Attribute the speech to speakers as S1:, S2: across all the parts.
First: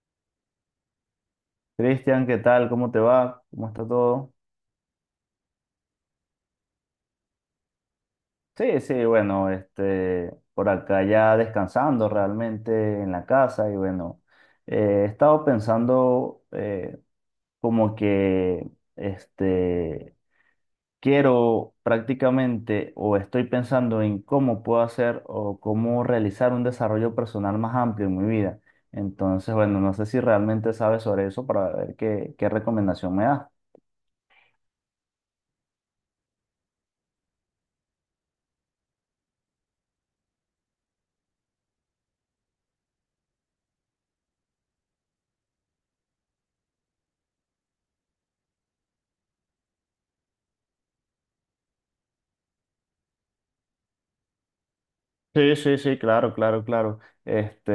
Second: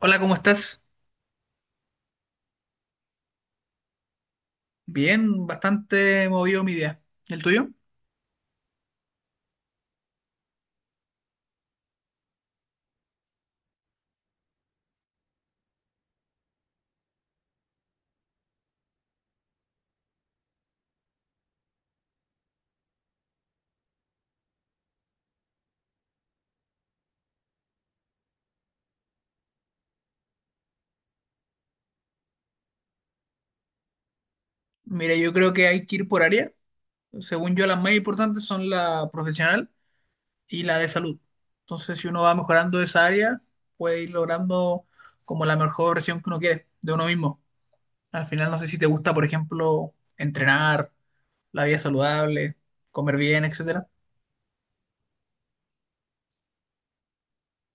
S1: Hola, ¿cómo estás?
S2: Cristian, ¿qué tal? ¿Cómo te va? ¿Cómo está todo?
S1: Bien, bastante movido mi día. ¿El tuyo?
S2: Sí, sí, bueno, por acá ya descansando realmente en la casa y bueno, he estado pensando, como que este, quiero prácticamente o estoy pensando en cómo puedo hacer o cómo realizar un desarrollo personal más amplio en mi vida. Entonces, bueno, no sé si realmente sabes sobre eso para ver qué recomendación me das.
S1: Mira, yo creo que hay que ir por área. Según yo, las más importantes son la profesional y la de salud. Entonces, si uno va mejorando esa área, puede ir logrando como la mejor versión que uno quiere de uno mismo. Al final, no sé si te gusta, por ejemplo, entrenar, la vida saludable, comer bien, etcétera.
S2: Sí, sí, sí, claro, claro, claro. Este,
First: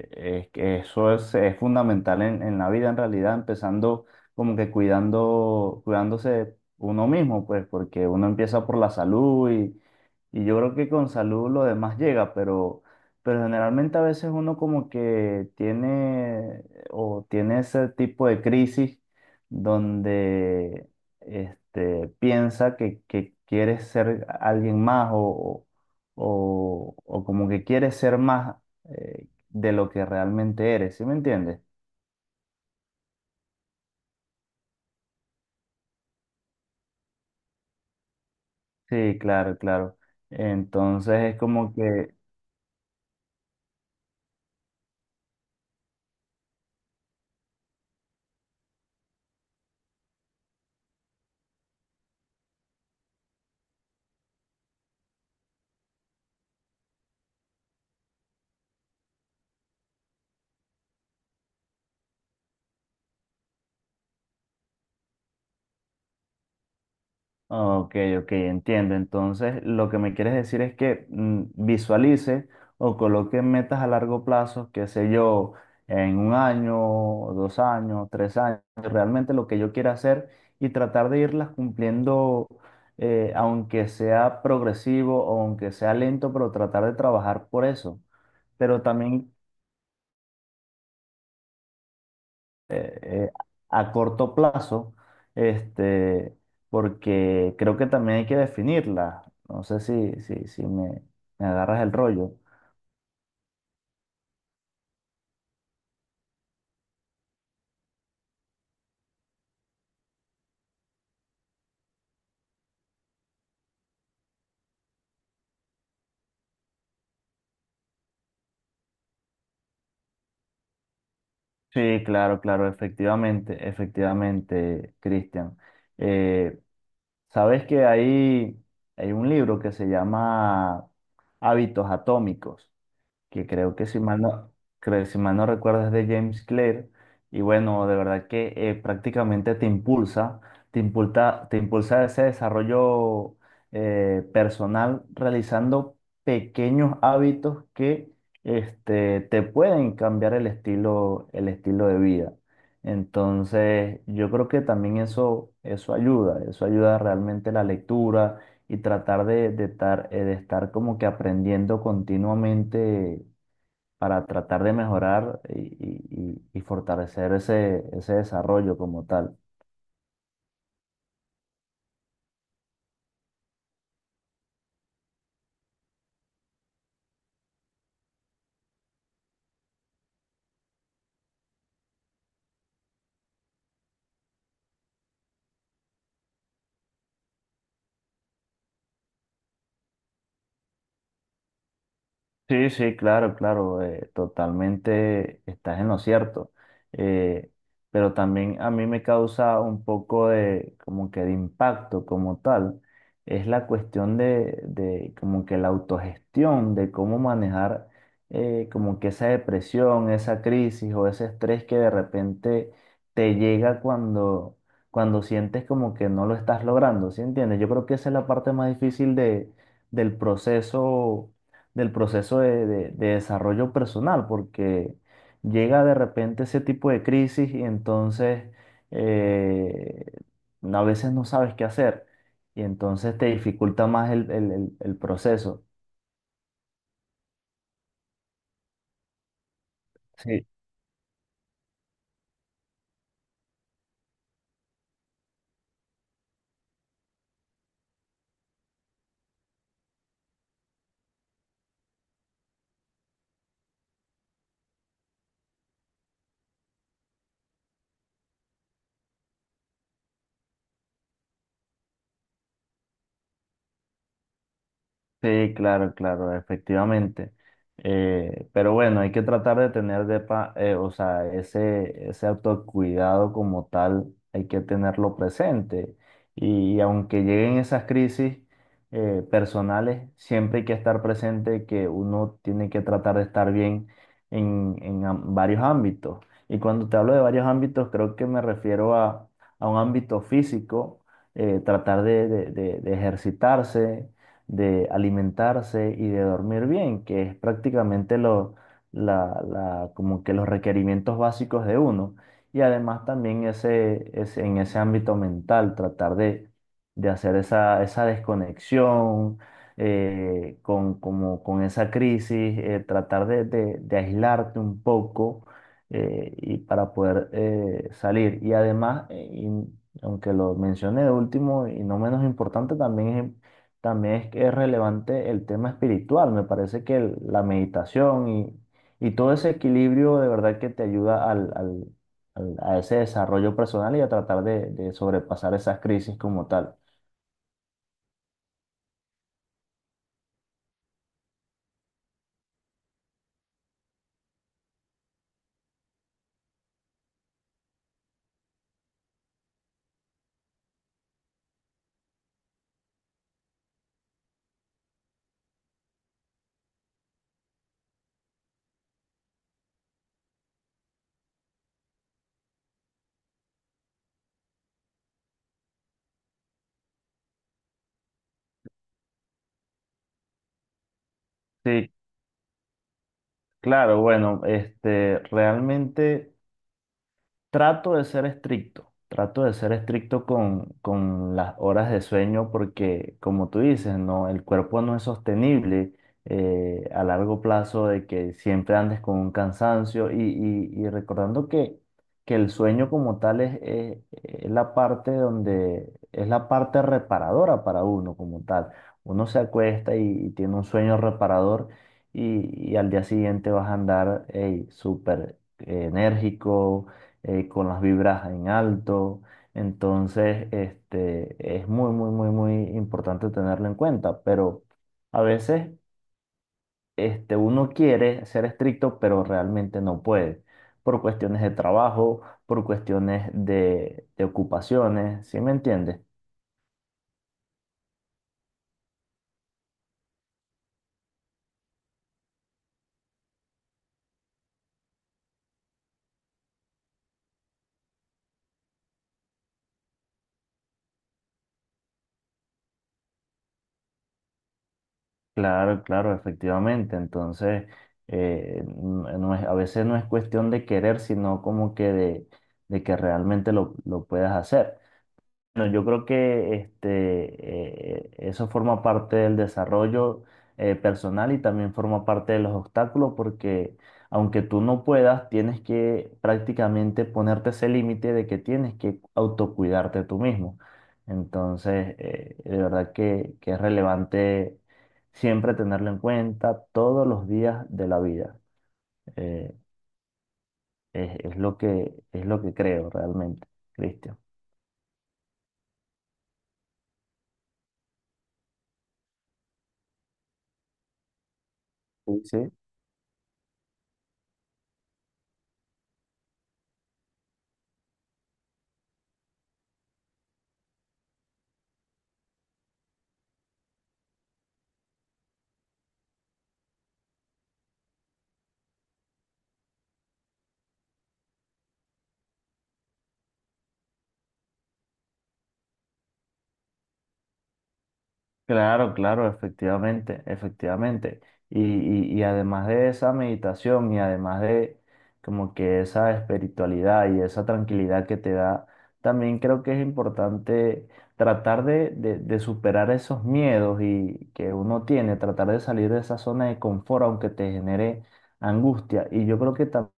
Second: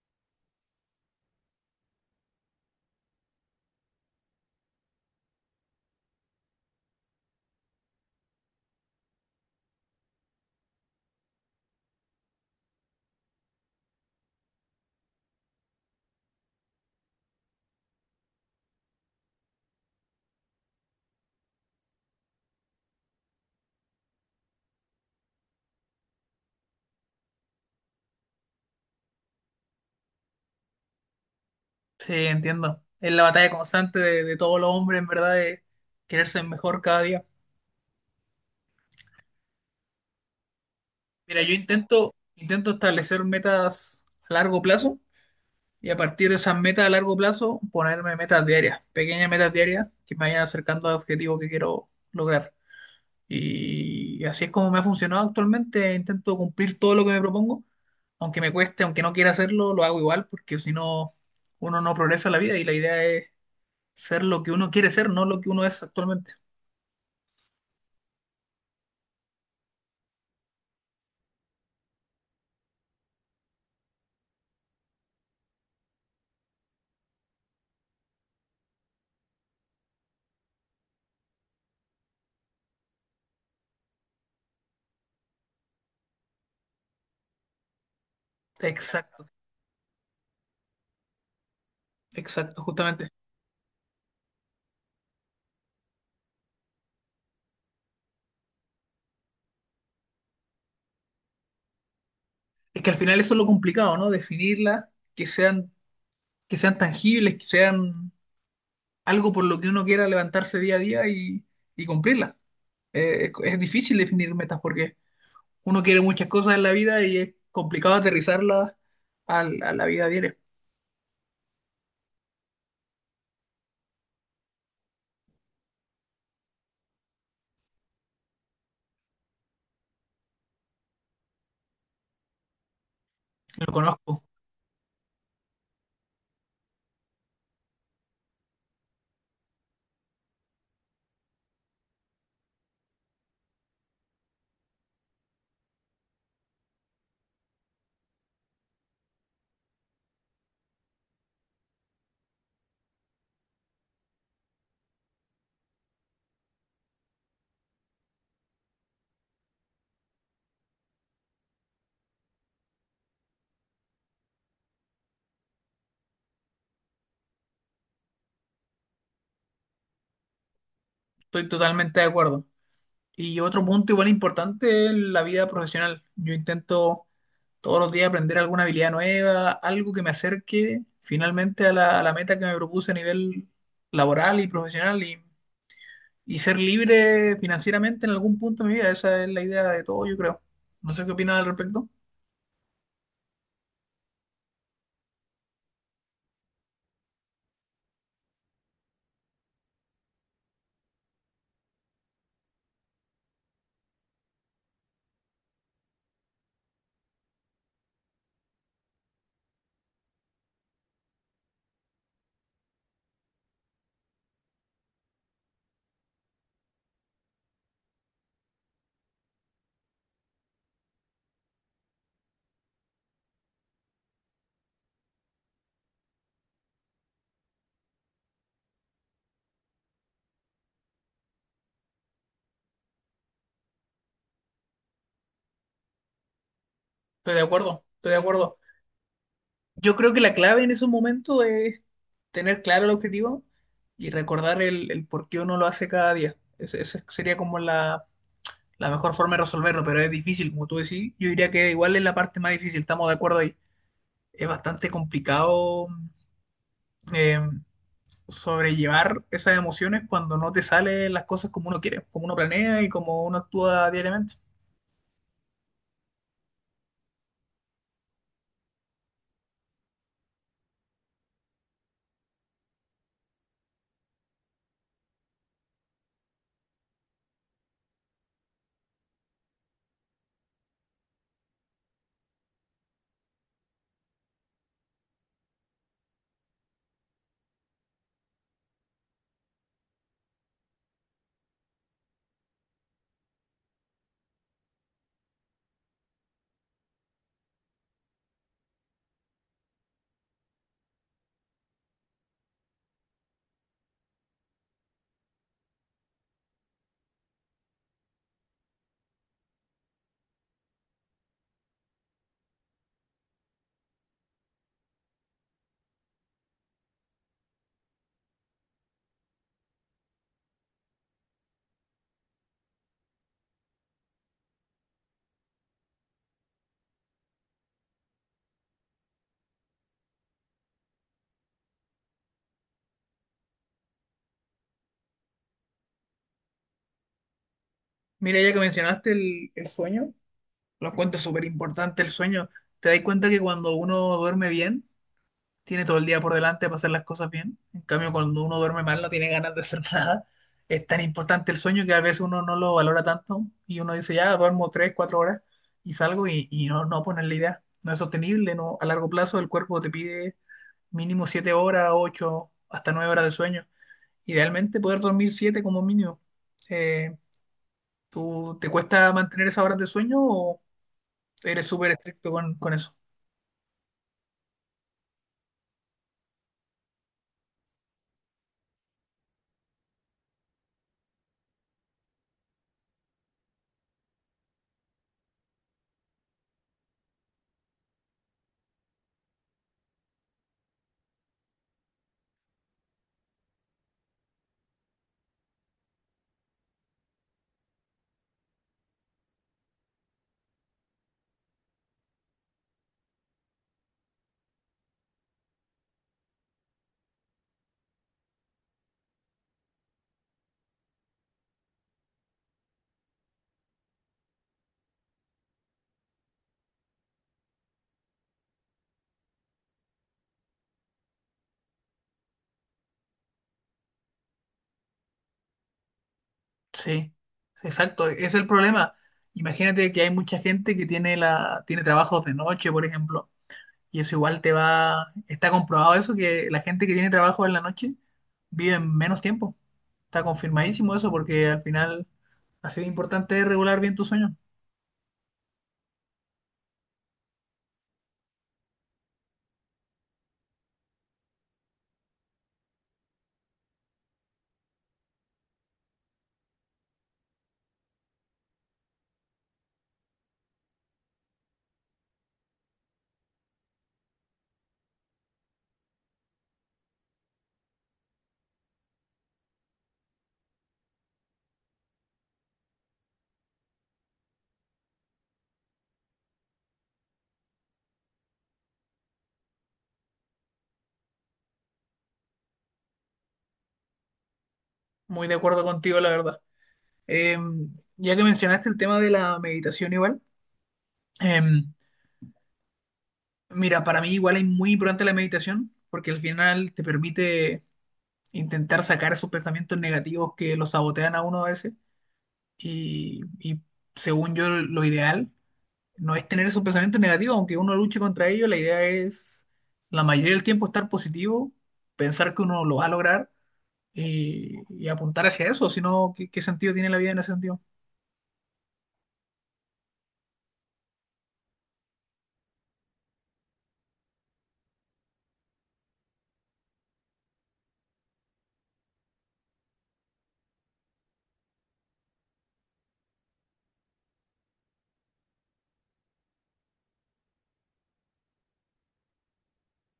S2: eh, es que eso es fundamental en, la vida, en realidad, empezando como que cuidándose uno mismo, pues, porque uno empieza por la salud y, yo creo que con salud lo demás llega, pero, generalmente a veces uno como que tiene o tiene ese tipo de crisis donde piensa que quieres ser alguien más o como que quieres ser más de lo que realmente eres, ¿sí me entiendes?
S1: Sí, entiendo. Es la batalla constante de todos los hombres, en verdad, de quererse mejor cada día.
S2: Sí, claro, claro. Entonces es
S1: Mira, yo
S2: como que.
S1: intento, intento establecer metas a largo plazo y a partir de esas metas a largo plazo ponerme metas diarias, pequeñas metas diarias que me vayan acercando al objetivo que quiero lograr. Y así es como me ha funcionado actualmente. Intento cumplir todo lo que me propongo, aunque me cueste, aunque no quiera hacerlo, lo hago igual, porque si no, uno no progresa en la vida y la idea es ser lo que uno quiere ser, no lo que uno es actualmente.
S2: Ok, ok, entiendo. Entonces, lo que me quieres decir es que visualice o coloque metas a largo plazo, qué sé yo, en un año, 2 años, 3 años, realmente lo que yo quiera hacer y tratar de irlas cumpliendo, aunque sea progresivo o aunque sea lento, pero tratar de trabajar por eso. Pero
S1: Exacto,
S2: también
S1: exacto,
S2: eh,
S1: justamente.
S2: eh, a corto plazo, este, porque creo que también hay que definirla. No sé si me agarras el rollo.
S1: Es que al final eso es lo complicado, ¿no? Definirla, que sean que sean tangibles, que sean algo por lo que uno quiera levantarse día a día y cumplirla. Es difícil definir metas porque uno quiere muchas cosas en la vida y es complicado aterrizarlas a la vida diaria.
S2: Sí, claro, claro, efectivamente, efectivamente, Cristian. Eh, sabes que hay un libro que se llama Hábitos Atómicos que
S1: Lo
S2: creo que si mal
S1: conozco,
S2: no, creo, si mal no recuerdas, de James Clear, y bueno, de verdad que prácticamente te impulsa ese desarrollo personal realizando pequeños hábitos que te pueden cambiar el estilo de vida. Entonces, yo creo que también eso ayuda realmente la lectura y tratar de estar como que aprendiendo continuamente para tratar de mejorar y fortalecer ese desarrollo como tal.
S1: estoy totalmente de acuerdo. Y otro punto igual importante es la vida profesional. Yo intento todos los días aprender alguna habilidad nueva, algo que me acerque finalmente a la meta que me propuse a nivel laboral y profesional y ser libre financieramente en algún punto de mi vida. Esa es la idea de todo, yo creo. No sé qué opinas al respecto.
S2: Sí, sí, claro, claro, totalmente estás en lo cierto. eh, pero también a mí me causa un poco de como que de impacto como tal. Es la cuestión de como que la autogestión, de cómo manejar como que esa depresión, esa crisis o ese estrés que de repente te llega cuando sientes como que no lo estás logrando, ¿sí entiendes? Yo creo que esa es la parte más difícil de, del proceso del proceso de desarrollo personal, porque llega de repente ese tipo de crisis y entonces eh, a veces no sabes qué hacer y entonces te dificulta más el proceso.
S1: Estoy de acuerdo, estoy de acuerdo. Yo creo que la clave en esos momentos es tener claro el objetivo y recordar el por qué uno lo hace cada día. Esa sería como la mejor forma de resolverlo, pero es difícil, como tú decís. Yo diría que igual es la parte más difícil, estamos de acuerdo ahí. Es bastante complicado eh, sobrellevar esas emociones cuando no te salen las cosas como uno quiere, como uno planea y como uno actúa diariamente.
S2: Sí, claro, claro, efectivamente. Pero bueno, hay que tratar de tener o sea, ese autocuidado como tal, hay que tenerlo presente. Y, aunque lleguen esas crisis personales, siempre hay que estar presente que uno tiene que tratar de estar bien en, varios ámbitos. Y cuando te hablo de varios ámbitos, creo que me refiero a un ámbito físico, tratar de ejercitarse, de alimentarse y de dormir bien, que es prácticamente como que los requerimientos básicos de uno. Y además también en ese ámbito mental, tratar de hacer esa desconexión con esa crisis, tratar de aislarte un poco y para poder salir. Y además, y aunque lo mencioné de último y no menos importante, también es que es relevante el tema espiritual. Me parece que la meditación y todo ese equilibrio de verdad que te ayuda a ese desarrollo personal y a tratar de sobrepasar esas crisis como tal.
S1: Mira, ya que mencionaste el sueño, lo encuentro súper importante el sueño. Te das cuenta que cuando uno duerme bien, tiene todo el día por delante para hacer las cosas bien. En cambio, cuando uno duerme mal, no tiene ganas de hacer nada. Es tan importante el sueño que a veces uno no lo valora tanto y uno dice, ya, duermo 3, 4 horas y salgo y no, no pones la idea. No es sostenible, no, a largo plazo el cuerpo te pide mínimo 7 horas, 8 hasta 9 horas de sueño. Idealmente poder dormir 7 como mínimo. Eh, ¿Tú te cuesta mantener esas horas de sueño o eres
S2: Sí,
S1: súper estricto con eso?
S2: claro, bueno, realmente. Trato de ser estricto, trato de ser estricto con las horas de sueño porque, como tú dices, no, el cuerpo no es sostenible a largo plazo de que siempre andes con un cansancio y recordando que el sueño como tal es la parte reparadora para uno como tal. Uno se acuesta y tiene un sueño reparador y al día siguiente vas a andar, ey, súper enérgico, con las vibras en alto. Entonces, es muy, muy, muy, muy importante tenerlo en cuenta, pero a veces uno quiere ser estricto, pero realmente no puede, por cuestiones de trabajo, por cuestiones de ocupaciones, ¿sí me entiendes?
S1: Sí, sí, exacto, es el problema. Imagínate que hay mucha gente que tiene trabajos de noche, por ejemplo, y eso igual te va, está comprobado eso, que la gente que tiene trabajo en la noche vive menos tiempo. Está confirmadísimo eso porque al final así de importante es regular bien tu sueño.
S2: Claro, claro, efectivamente. Entonces, eh, n- no es, a veces no es cuestión de querer, sino como que de que realmente lo puedas hacer. Bueno, yo creo que eso forma parte del desarrollo personal y también forma parte de los obstáculos porque aunque tú no puedas, tienes que prácticamente ponerte ese límite de que tienes que autocuidarte tú mismo. Entonces, de verdad que es relevante siempre tenerlo en cuenta todos los días de la vida. Eh, es lo que creo realmente, Cristian.
S1: Muy de acuerdo contigo, la verdad. Ya que mencionaste el tema de la meditación igual, em,
S2: Sí.
S1: mira, para mí igual es muy importante la meditación porque al final te permite intentar sacar esos pensamientos negativos que los sabotean a uno a veces y según yo lo ideal no es tener esos pensamientos negativos, aunque uno luche contra ellos, la idea es la mayoría del tiempo estar positivo, pensar que uno lo va a lograr y apuntar hacia eso, si no, ¿qué sentido tiene la vida en ese sentido?
S2: Claro, claro, efectivamente, efectivamente. Y además de esa meditación y además de como que esa espiritualidad y esa tranquilidad que te da, también creo que es importante tratar de superar esos miedos y que uno tiene, tratar de salir de esa zona de confort aunque te genere angustia. Y yo creo que también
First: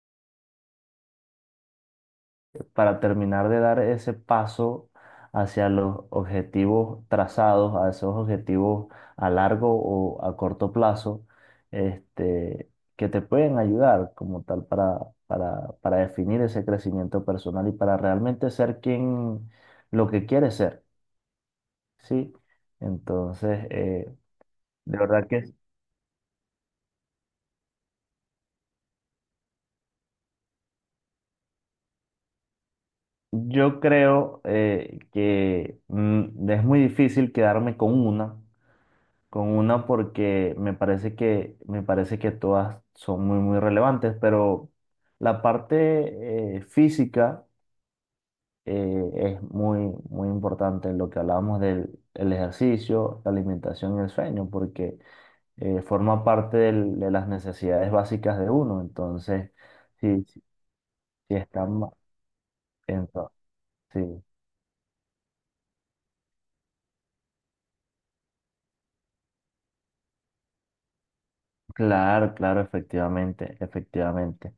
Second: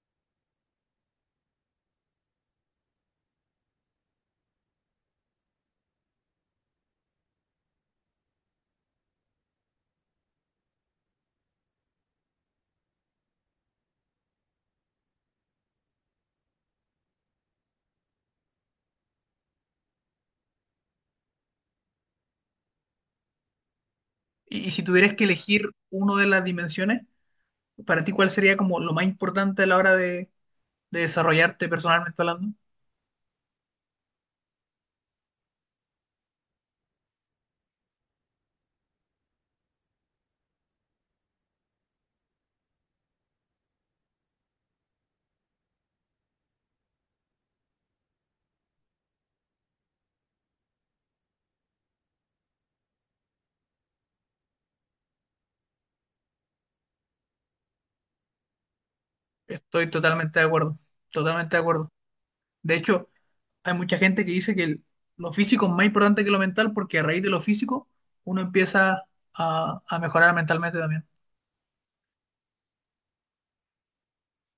S2: para terminar de dar ese paso hacia los objetivos trazados, a esos objetivos a largo o a corto plazo, este, que te pueden ayudar como tal para definir ese crecimiento personal y para realmente ser quien lo que quieres ser, ¿sí? Entonces,
S1: Y si
S2: de
S1: tuvieras que
S2: verdad que
S1: elegir una de las dimensiones, para ti, ¿cuál sería como lo más importante a la hora de desarrollarte personalmente hablando?
S2: yo creo que es muy difícil quedarme con una. Con una porque me parece que todas son muy, muy relevantes, pero la parte física es muy, muy importante en lo que hablábamos del el ejercicio, la alimentación y el sueño, porque forma parte de las necesidades básicas de uno. Entonces,
S1: Estoy
S2: si,
S1: totalmente
S2: si
S1: de acuerdo,
S2: si
S1: totalmente de
S2: están,
S1: acuerdo. De hecho,
S2: entonces,
S1: hay mucha
S2: sí.
S1: gente que dice que lo físico es más importante que lo mental porque a raíz de lo físico uno empieza a mejorar mentalmente también.
S2: Claro, claro, efectivamente, efectivamente,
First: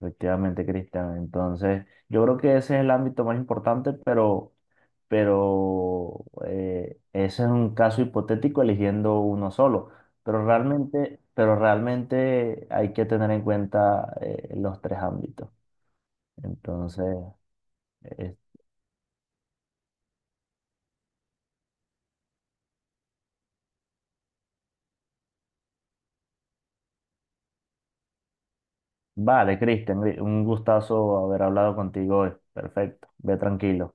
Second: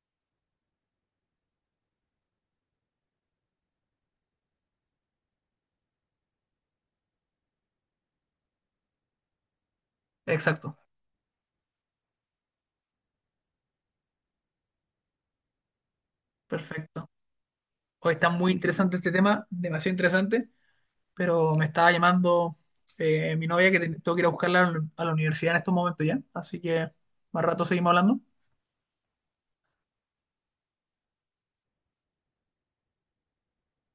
S2: efectivamente, Cristian. Entonces, yo creo que ese es el ámbito más importante, pero ese es un caso hipotético eligiendo uno solo. Pero
S1: Exacto,
S2: realmente, pero realmente hay que tener en cuenta los tres ámbitos. Entonces,
S1: perfecto. Hoy está
S2: eh,
S1: muy interesante este tema, demasiado interesante, pero me estaba llamando mi novia que tengo que ir a buscarla a la universidad en estos momentos ya, así que más rato seguimos hablando.
S2: vale, Cristian, un gustazo haber hablado contigo hoy. Perfecto, ve tranquilo.